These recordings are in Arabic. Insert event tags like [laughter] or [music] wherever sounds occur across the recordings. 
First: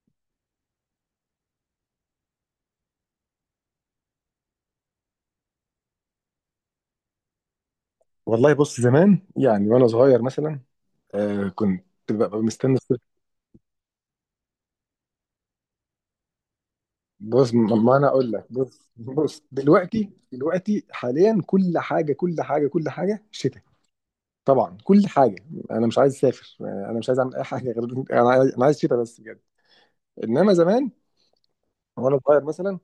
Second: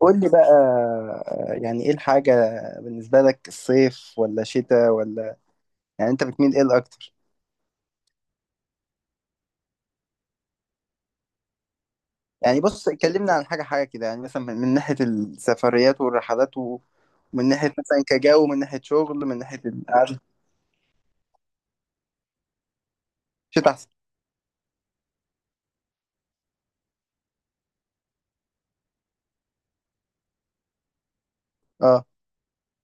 قول لي بقى، يعني ايه الحاجة بالنسبة لك؟ الصيف ولا شتاء؟ ولا يعني انت بتميل ايه الاكتر؟ والله بص زمان، يعني وانا صغير مثلا كنت ببقى يعني مستني بص، الصيف. كلمنا عن حاجة حاجة كده، يعني مثلا من ناحية السفريات والرحلات، ومن بص ناحية ما مثلا انا اقول لك، كجو، من ناحية بص شغل، من بص ناحية دلوقتي القعدة. دلوقتي حاليا كل حاجه كل حاجه كل حاجه شتاء. شتاء احسن. طبعا كل حاجه. انا مش عايز اسافر، انا مش عايز اعمل اي حاجه، غير انا عايز أنا عايز شتاء بس بجد. انما زمان اه. وانا صغير مثلا،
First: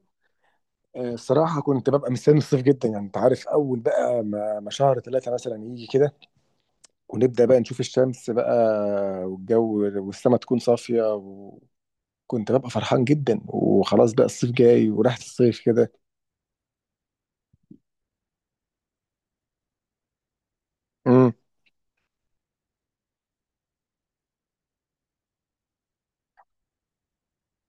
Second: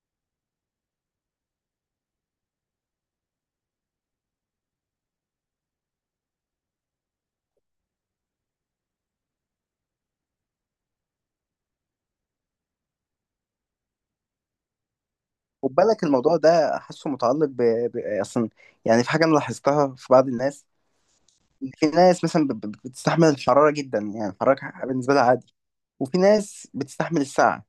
الصراحه كنت ببقى مستني الصيف جدا. يعني انت عارف، اول بقى ما شهر ثلاثه مثلا يجي كده، ونبدا بقى نشوف الشمس بقى، والجو والسما تكون صافيه. كنت ببقى فرحان جدا، وخلاص بقى الصيف جاي وريحة الصيف خد كده. بالك الموضوع ده، حاسه متعلق اصلا. يعني في حاجة انا لاحظتها في بعض الناس، امم. إن في ناس مثلا بتستحمل الحرارة جدا، يعني الحرارة بالنسبة لها عادي. وفي ناس بتستحمل السقعة.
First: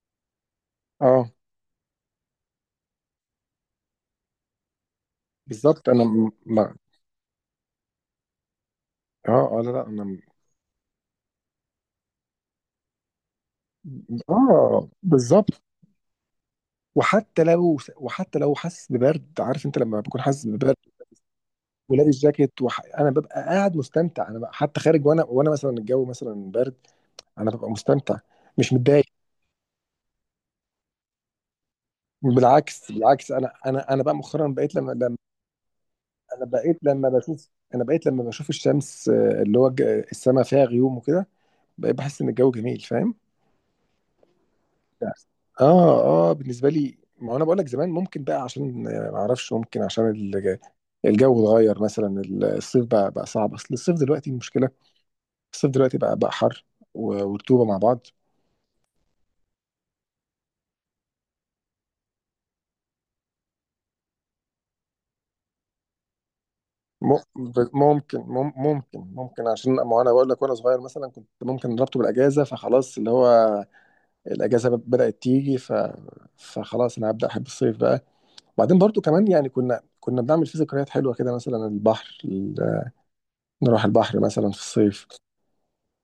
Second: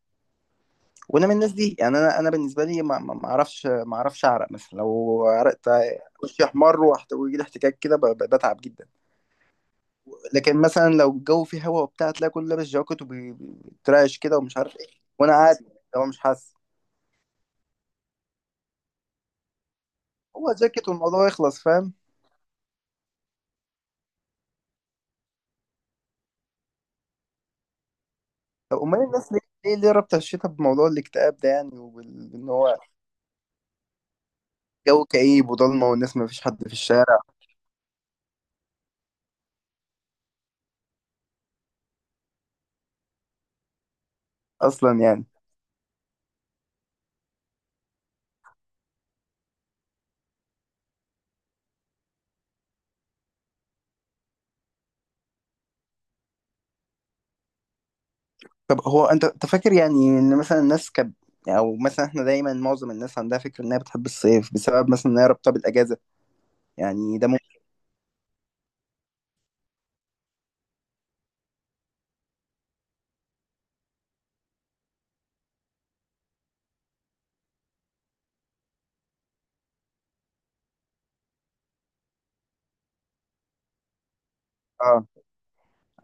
وانا اه من الناس دي، يعني انا بالنسبه لي ما اعرفش اعرق مثلا لو عرقت، بالظبط انا م- وشي ما احمر، ويجي لي احتكاك كده، بتعب جدا. اه اه لا لا انا لكن مثلا لو الجو فيه هوا وبتاع، تلاقي كله لابس جاكيت وبيترعش كده، ومش عارف ايه، اه وانا قاعد. بالظبط. هو مش حاسس، وحتى لو حاسس ببرد، عارف انت لما بكون حاسس هو ببرد جاكيت والموضوع يخلص، فاهم؟ ولابس جاكيت انا ببقى قاعد مستمتع. انا بقى حتى خارج، وانا مثلا الجو مثلا برد، انا ببقى مستمتع، مش طب امال متضايق. الناس ليه رابطه الشتاء بموضوع الاكتئاب ده يعني؟ وبان هو بالعكس بالعكس، انا بقى مؤخرا بقيت لما جو لما كئيب وضلمه والناس، ما فيش انا حد في بقيت لما الشارع بشوف انا بقيت لما بشوف الشمس، اللي هو السماء فيها غيوم وكده، بقيت بحس ان الجو جميل، فاهم. اصلا، يعني. اه اه بالنسبه لي، ما هو انا بقول لك زمان، ممكن بقى عشان، ما اعرفش، ممكن عشان الجو اتغير مثلا، الصيف بقى صعب. اصل الصيف دلوقتي المشكله، الصيف دلوقتي بقى حر ورطوبه مع بعض. طب هو انت فاكر يعني ان مثلا الناس او مثلا احنا دايما، معظم الناس عندها فكره انها بتحب الصيف بسبب مثلا انها رابطه بالاجازه، م- يعني ده ممكن؟ ب- ممكن مم- ممكن ممكن، عشان ما انا بقول لك وانا صغير مثلا، كنت ممكن ربطه بالاجازه، فخلاص اللي هو الاجازه بدات تيجي، ف فخلاص انا هبدا احب الصيف بقى. وبعدين برضو كمان، يعني كنا بنعمل فيه ذكريات حلوه كده، مثلا البحر، نروح البحر مثلا في اه، الصيف.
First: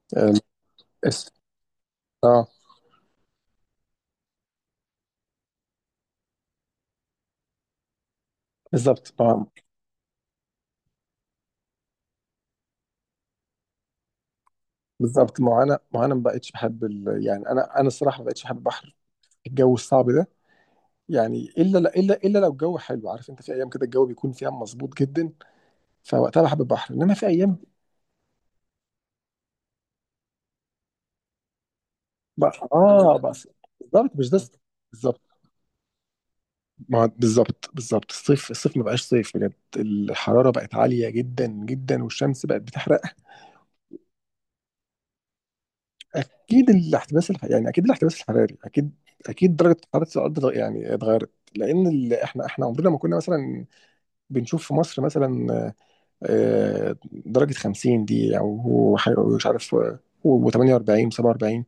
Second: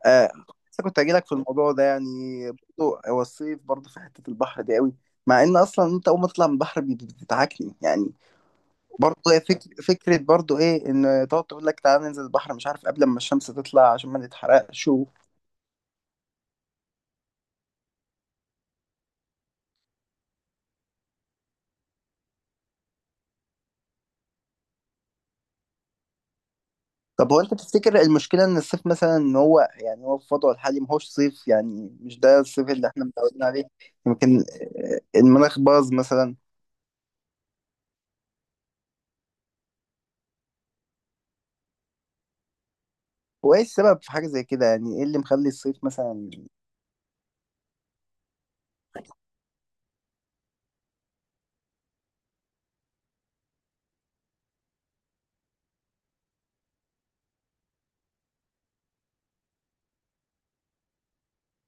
اه. أم. لسه كنت هجيلك اس- في الموضوع ده، يعني اه برضه هو الصيف برضه في حته البحر دي قوي. مع ان اصلا انت اول ما تطلع من البحر بتتعكني يعني. بالظبط برضه هي فكره برضه ايه، ان تقعد تقول لك تعالى ننزل البحر مش عارف قبل ما الشمس تطلع عشان ما نتحرقش. ما هو انا ما بقتش بحب يعني انا الصراحه ما بقتش بحب البحر، الجو الصعب ده. يعني الا لو الجو حلو، عارف انت، في ايام كده الجو بيكون فيها مظبوط جدا، فوقتها بحب البحر، انما في طب هو انت ايام. تفتكر المشكله ان الصيف مثلا، ان هو يعني هو في وضعه الحالي ما هوش صيف؟ يعني مش ده بقى الصيف اللي احنا اه متعودين بس. عليه؟ بالظبط مش يمكن ده. بالظبط المناخ باظ مثلا. بالظبط الصيف الصيف ما بقاش صيف بجد، الحراره بقت عاليه جدا جدا، والشمس بقت بتحرق. هو ايه السبب في حاجه زي كده؟ يعني ايه اللي مخلي الصيف مثلا؟ اكيد الاحتباس الح... يعني اكيد الاحتباس الحراري، اكيد اكيد درجه حراره الارض اتغيرت، لان احنا عمرنا ما كنا مثلا بنشوف في مصر مثلا، آه، درجه 50 دي، او مش عارف، و48 و47،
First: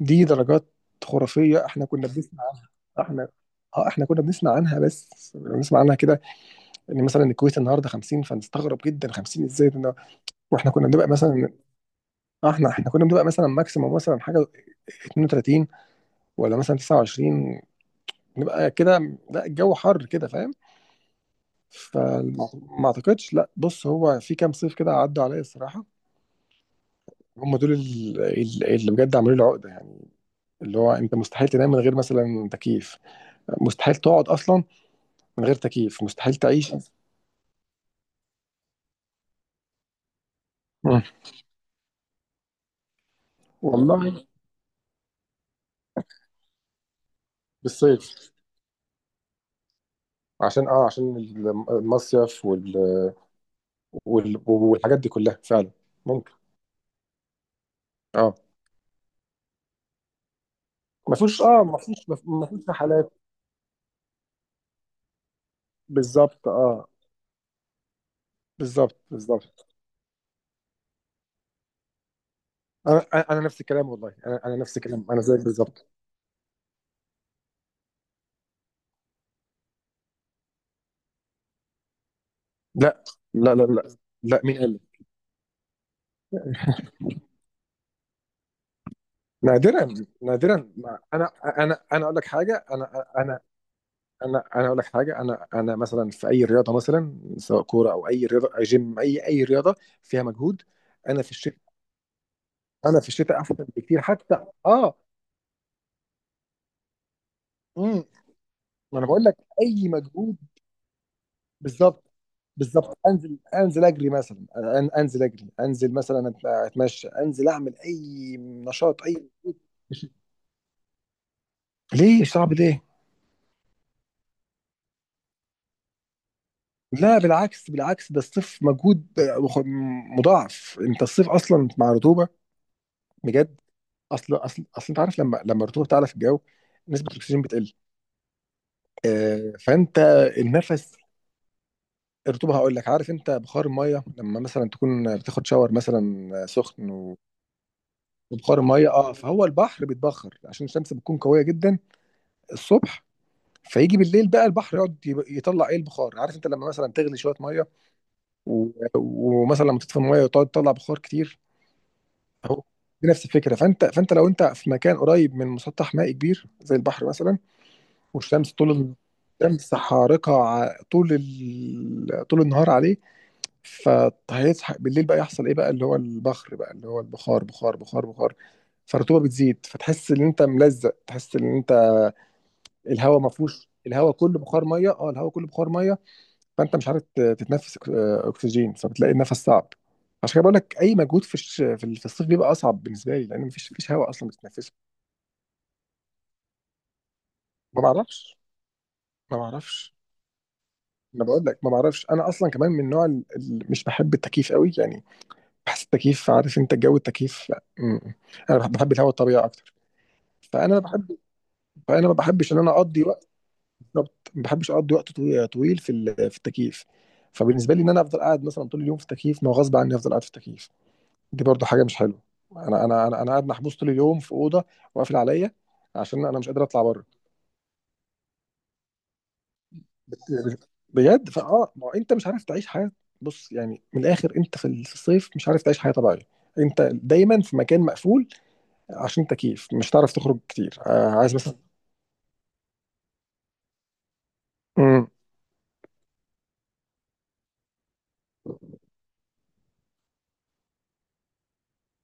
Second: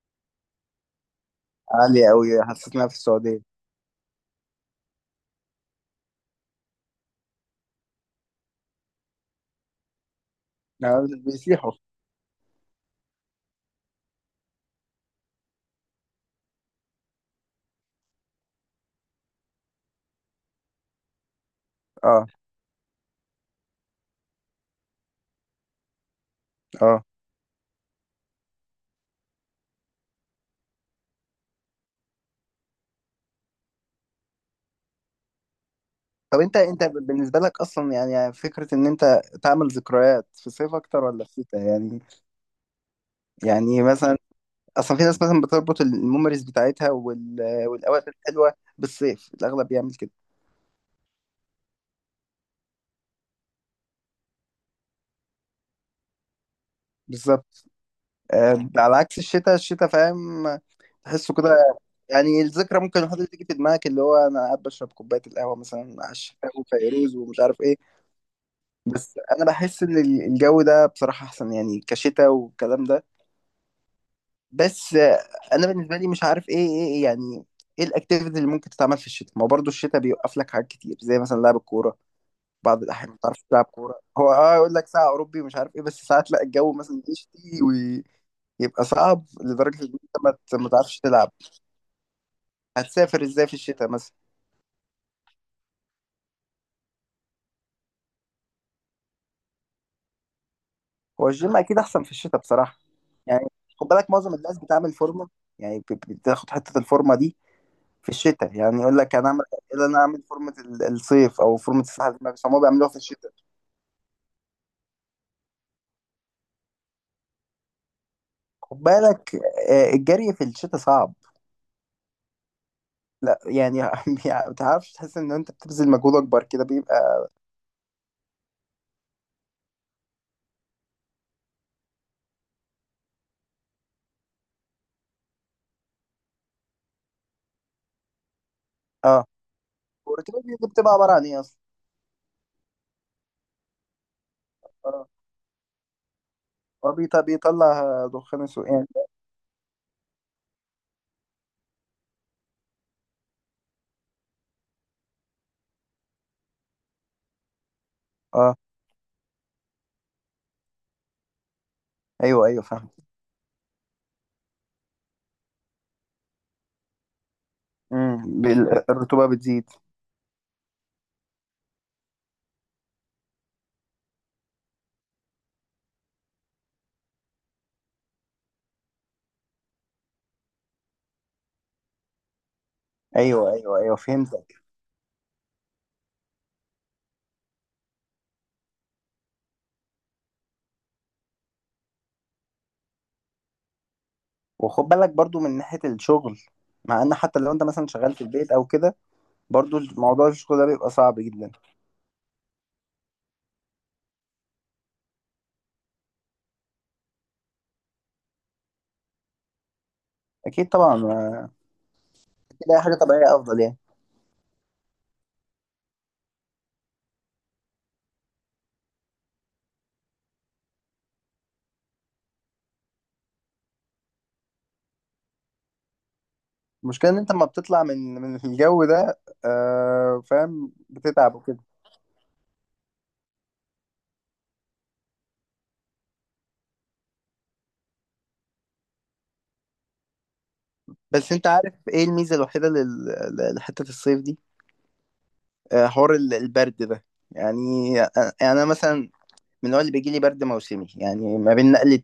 دي درجات خرافيه احنا كنا عالي بنسمع قوي، عنها. حسيتنا في احنا السعوديه. كنا بنسمع عنها، بس بنسمع عنها كده، ان مثلا الكويت النهارده 50، فنستغرب جدا، 50 ازاي ده؟ واحنا كنا بنبقى يعني مثلا، بيسيحوا. احنا كنا بنبقى مثلا ماكسيموم مثلا حاجه 32 ولا مثلا 29، نبقى كده، لا الجو حر كده، فاهم. اه، فما اعتقدش، لا بص، هو في كام صيف كده عدوا عليا الصراحه، اه. هم دول اللي بجد عملوا لي عقده. يعني اللي هو انت مستحيل تنام من غير مثلا تكييف، مستحيل تقعد اصلا من غير تكييف، مستحيل طب انت تعيش. انت بالنسبه لك اصلا، يعني فكره ان انت تعمل ذكريات في الصيف مم. اكتر ولا في الشتاء؟ يعني مثلا، والله اصلا في ناس مثلا بتربط الميموريز بتاعتها والاوقات بالصيف، الحلوه بالصيف، الاغلب بيعمل كده. عشان عشان المصيف والحاجات دي كلها فعلا، ممكن. بالظبط. اه على عكس الشتاء، الشتاء فاهم، ما تحسه فيهوش، كده. يعني ما فيهوش الذكرى ممكن رحلات. الواحد تيجي في دماغك، اللي هو انا قاعد بشرب كوبايه القهوه مثلا على بالظبط الشتاء، وفيروز ومش عارف ايه. بس انا بالظبط، بحس ان الجو ده بصراحه احسن يعني، كشتاء والكلام انا ده. نفس الكلام والله، انا نفس بس الكلام، انا زيك انا بالظبط. بالنسبه لي مش عارف ايه ايه إيه يعني، ايه الاكتيفيتي اللي ممكن تتعمل في الشتاء؟ ما هو برضه الشتاء بيوقف لك حاجات كتير، زي مثلا لعب الكوره. بعض لا الاحيان ما بتعرفش لا لا تلعب لا كوره، هو لا، مين قال يقول لي؟ لك ساعه اوروبي ومش عارف ايه، بس ساعات لا الجو مثلا يشتي ويبقى صعب لدرجه ان نادرا انت ما نادرا، ما تعرفش انا تلعب. اقول لك حاجه، انا هتسافر ازاي في الشتاء مثلا؟ اقول لك حاجه، انا مثلا في اي رياضه مثلا، سواء كوره او اي رياضه، أي جيم، اي رياضه فيها مجهود. انا هو في الشتاء، الجيم اكيد احسن في الشتاء بصراحه، انا في الشتاء يعني. احسن خد بكتير، بالك، معظم حتى الناس بتعمل فورمه، يعني بتاخد حته الفورمه دي امم. في الشتاء، يعني يقول ما انا لك بقول انا لك، اعمل إيه، اي انا اعمل مجهود. فورمه الصيف او فورمه بالظبط الساحل، بس هم بيعملوها في بالظبط، الشتاء. انزل انزل اجري مثلا، انزل اجري، انزل مثلا اتمشى، انزل اعمل اي خد نشاط، بالك، [laughs] مش- الجري في الشتاء صعب. ليه صعب، ليه؟ لا يعني [laughs] ما تعرفش، تحس ان انت بتبذل مجهود اكبر كده، لا بيبقى. بالعكس بالعكس، ده الصيف مجهود مضاعف. انت الصيف اصلا مع رطوبه، بجد. اصل انت عارف، لما الرطوبه بتعلى في الجو، نسبه الاكسجين بتقل، اه. فانت والركبات دي بتبقى النفس، عباره عن ايه اصلا؟ الرطوبه هقول لك، عارف انت بخار الميه، لما مثلا اه. تكون بتاخد شاور مثلا هو سخن، بيطلع دخان بتبخر سوء يعني؟ الميه. اه فهو البحر بيتبخر، عشان الشمس بتكون قويه جدا الصبح، فيجي بالليل بقى البحر يقعد يطلع ايه؟ البخار. عارف انت لما مثلا تغلي شويه ميه اه، و- ومثلا لما تطفي الميه، وتقعد تطلع بخار كتير، ايوه اهو ايوه فاهم. دي نفس الفكره. فانت لو انت في مكان قريب من مسطح مائي كبير زي البحر مثلا، امم والشمس طول الرطوبه بتزيد. الشمس حارقه طول طول النهار عليه، فهيصحى بالليل بقى يحصل ايه بقى؟ اللي هو البخار، بخار بخار بخار. فالرطوبه بتزيد، فتحس ان انت ملزق، تحس ان انت الهواء ما ايوه فيهوش ايوه ايوه، الهواء كله فهمتك. بخار ميه، اه الهواء كله بخار ميه. فانت مش عارف تتنفس اكسجين، فبتلاقي النفس صعب. عشان كده بقول لك، اي مجهود في الش- في ال- في الصيف بيبقى اصعب بالنسبه لي، لان مفيش هواء اصلا بتتنفسه. وخد بالك برضو من ناحيه الشغل، مع ان حتى لو انت ما مثلا شغال في بعرفش البيت او كده، ما برضو بعرفش. موضوع الشغل ده بيبقى صعب انا بقول جدا. لك ما بعرفش، انا اصلا كمان من نوع مش بحب التكييف قوي، يعني بحس التكييف، عارف انت جو التكييف، م- انا بحب الهواء الطبيعي اكتر. اكيد فانا طبعا، بحب فانا ما بحبش ان انا اكيد اي حاجه اقضي وقت. طبيعيه افضل يعني. بالظبط ما بحبش اقضي وقت طويل في التكييف. فبالنسبه لي، ان انا افضل قاعد مثلا طول اليوم في التكييف، ما هو غصب عني افضل قاعد في التكييف، دي برضو حاجه مش حلوه. انا قاعد محبوس طول اليوم في اوضه وقافل عليا، عشان انا مش قادر اطلع بره، المشكله ان انت لما بتطلع من الجو ده، فاهم، بجد، بتتعب وكده. ما هو انت مش عارف تعيش حياه. بص يعني من الاخر، انت في الصيف مش عارف تعيش حياه طبيعيه، انت دايما في مكان مقفول عشان تكييف، مش هتعرف تخرج كتير، بس عايز انت مثلا. عارف ايه الميزه الوحيده لحته الصيف دي؟ مم. حوار البرد ده. يعني أ- انا مثلا من النوع اللي بيجي لي برد موسمي، يعني ما بين نقله،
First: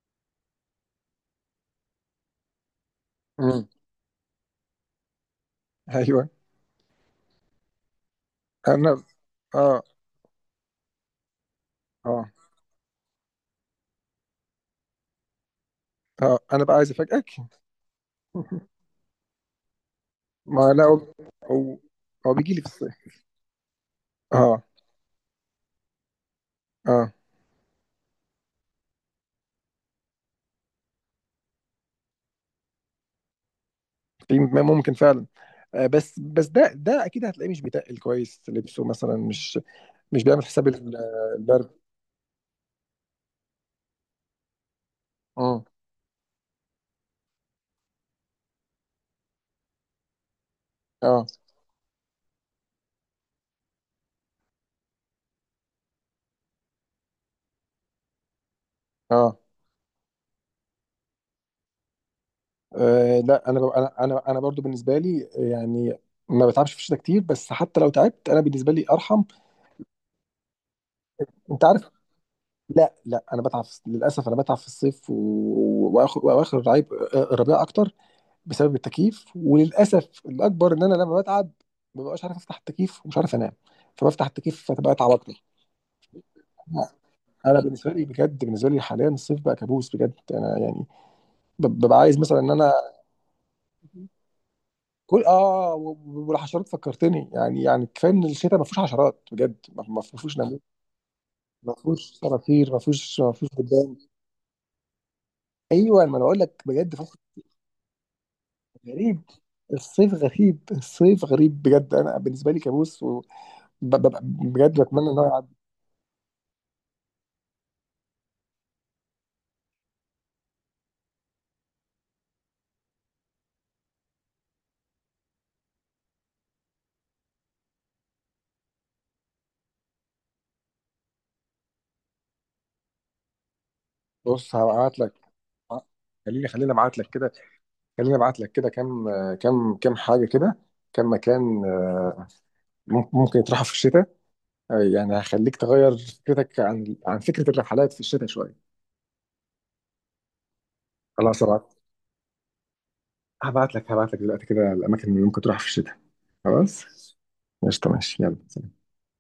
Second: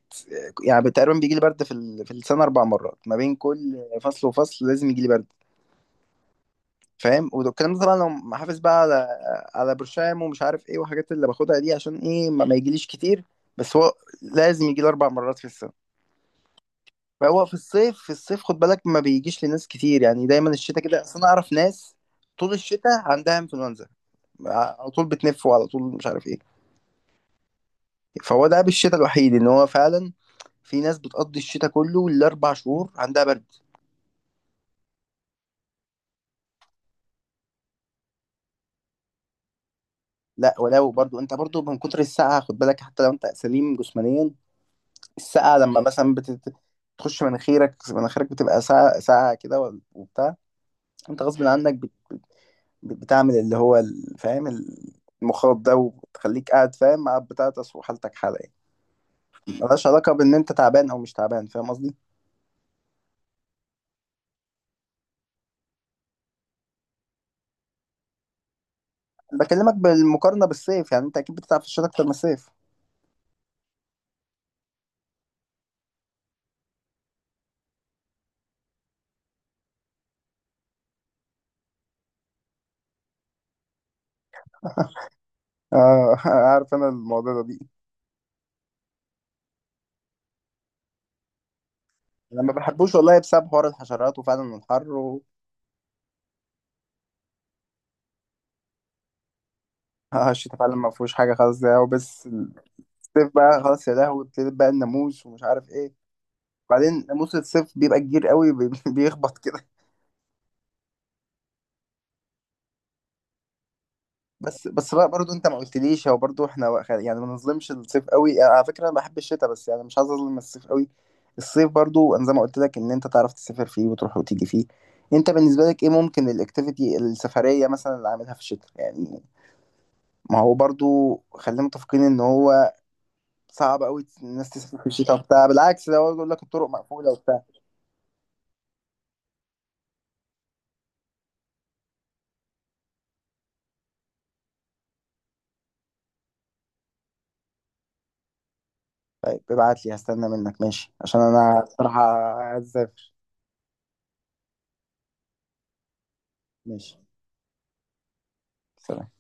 يعني تقريبا بيجي لي برد في السنه 4 مرات، ما بين مم. كل فصل وفصل لازم يجي لي برد. ايوه. فاهم، والكلام ده طبعا لو حافظ بقى انا على اه برشام ومش عارف ايه، والحاجات اللي باخدها دي عشان اه ايه، ما يجيليش كتير. بس هو لازم يجي لي 4 مرات في السنه. اه انا بقى عايز افاجئك. فهو في [laughs] الصيف في الصيف خد بالك ما بيجيش لناس كتير، يعني دايما ما لا الشتاء كده، اصل انا اعرف هو ناس هو طول بيجي لي في الشتاء الصيف. عندها انفلونزا، اه على طول بتنف وعلى طول مش عارف ايه. اه، فهو ده بالشتاء الوحيد، ان هو فعلا في ناس بتقضي الشتاء كله الاربع شهور عندها برد. في ممكن فعلا. بس ده اكيد هتلاقيه مش بيتقل كويس لبسه مثلا، مش بيعمل لا، حساب ولو برضو انت برضو البرد. من كتر السقعه خد بالك، حتى لو انت سليم جسمانيا. السقعه مم. لما مثلا بتخش مناخيرك، مناخيرك بتبقى ساقعه ساقعه كده، وبتاع. انت اه غصب عنك بتعمل اللي هو فاهم، المخاط ده، وبتخليك قاعد فاهم، مع بتاعتس وحالتك حاله يعني. اه. ملهاش علاقه بان انت تعبان او مش تعبان، فاهم قصدي. لا، انا انا برضو بالنسبه لي، يعني ما بتعبش في الشتاء كتير، بس حتى لو تعبت انا بالنسبه لي ارحم. بكلمك بالمقارنه بالصيف، يعني انت اكيد بتتعب انت في الشتاء عارف، اكتر من الصيف. لا لا انا بتعب، للاسف انا بتعب في الصيف واخر الربيع، الربيع اكتر، بسبب التكييف. وللاسف الاكبر، ان انا لما بتعب ما ببقاش عارف افتح التكييف، ومش عارف انام، فبفتح التكييف، فتبقى اتعب اكتر. [laughs] اه، عارف، انا الموضوع ده دي. انا بالنسبه لي بجد، بالنسبه لي حاليا الصيف بقى كابوس، بجد انا يعني ببقى عايز مثلا انا ان ما انا بحبوش والله، بسبب حوار الحشرات وفعلا الحر. كل والحشرات فكرتني، يعني كفايه ان الشتاء ما فيهوش حشرات، بجد ما اه، فيهوش الشتاء نمل، فعلا ما فيهوش حاجه خالص، ما ده فيهوش وبس. صراصير، الصيف ما فيهوش بقى خلاص يا دبان. لهوي، ابتدت بقى الناموس ومش عارف ايه. ايوه ما انا بقول لك بجد، بعدين ناموس الصيف بيبقى كبير قوي [laughs] غريب، بيخبط كده. الصيف غريب، الصيف غريب بجد، انا بالنسبه لي كابوس، وببقى بس بجد بس بقى بتمنى ان هو برضو انت ما يعدي. قلتليش، هو برضو احنا يعني ما نظلمش الصيف قوي. انا على فكره انا بحب الشتاء، بس يعني مش عايز اظلم الصيف قوي. الصيف برضو، انا زي ما قلت لك ان انت تعرف تسافر فيه، وتروح وتيجي فيه. انت بالنسبه لك ايه ممكن الاكتيفيتي السفريه مثلا اللي عاملها في الشتاء، يعني؟ ما هو برضو خلينا متفقين، ان هو صعب قوي الناس بص تسافر في هبعت لك، الشتاء وبتاع، بالعكس ده هو يقول لك خليني الطرق خليني ابعت لك مقفولة كده، وبتاع. خليني ابعت لك كده كام، كام كام حاجه كده، كام مكان، ممكن يطرحوا في الشتاء، يعني هخليك تغير فكرتك عن فكره الرحلات في الشتاء شويه. طيب ابعت لي، هستنى منك، ماشي؟ عشان خلاص انا هبعت، بصراحة عايز اسافر. هبعت لك دلوقتي كده الاماكن اللي ممكن تروح في الشتاء. خلاص، ماشي. قشطه ماشي يلا. سلام.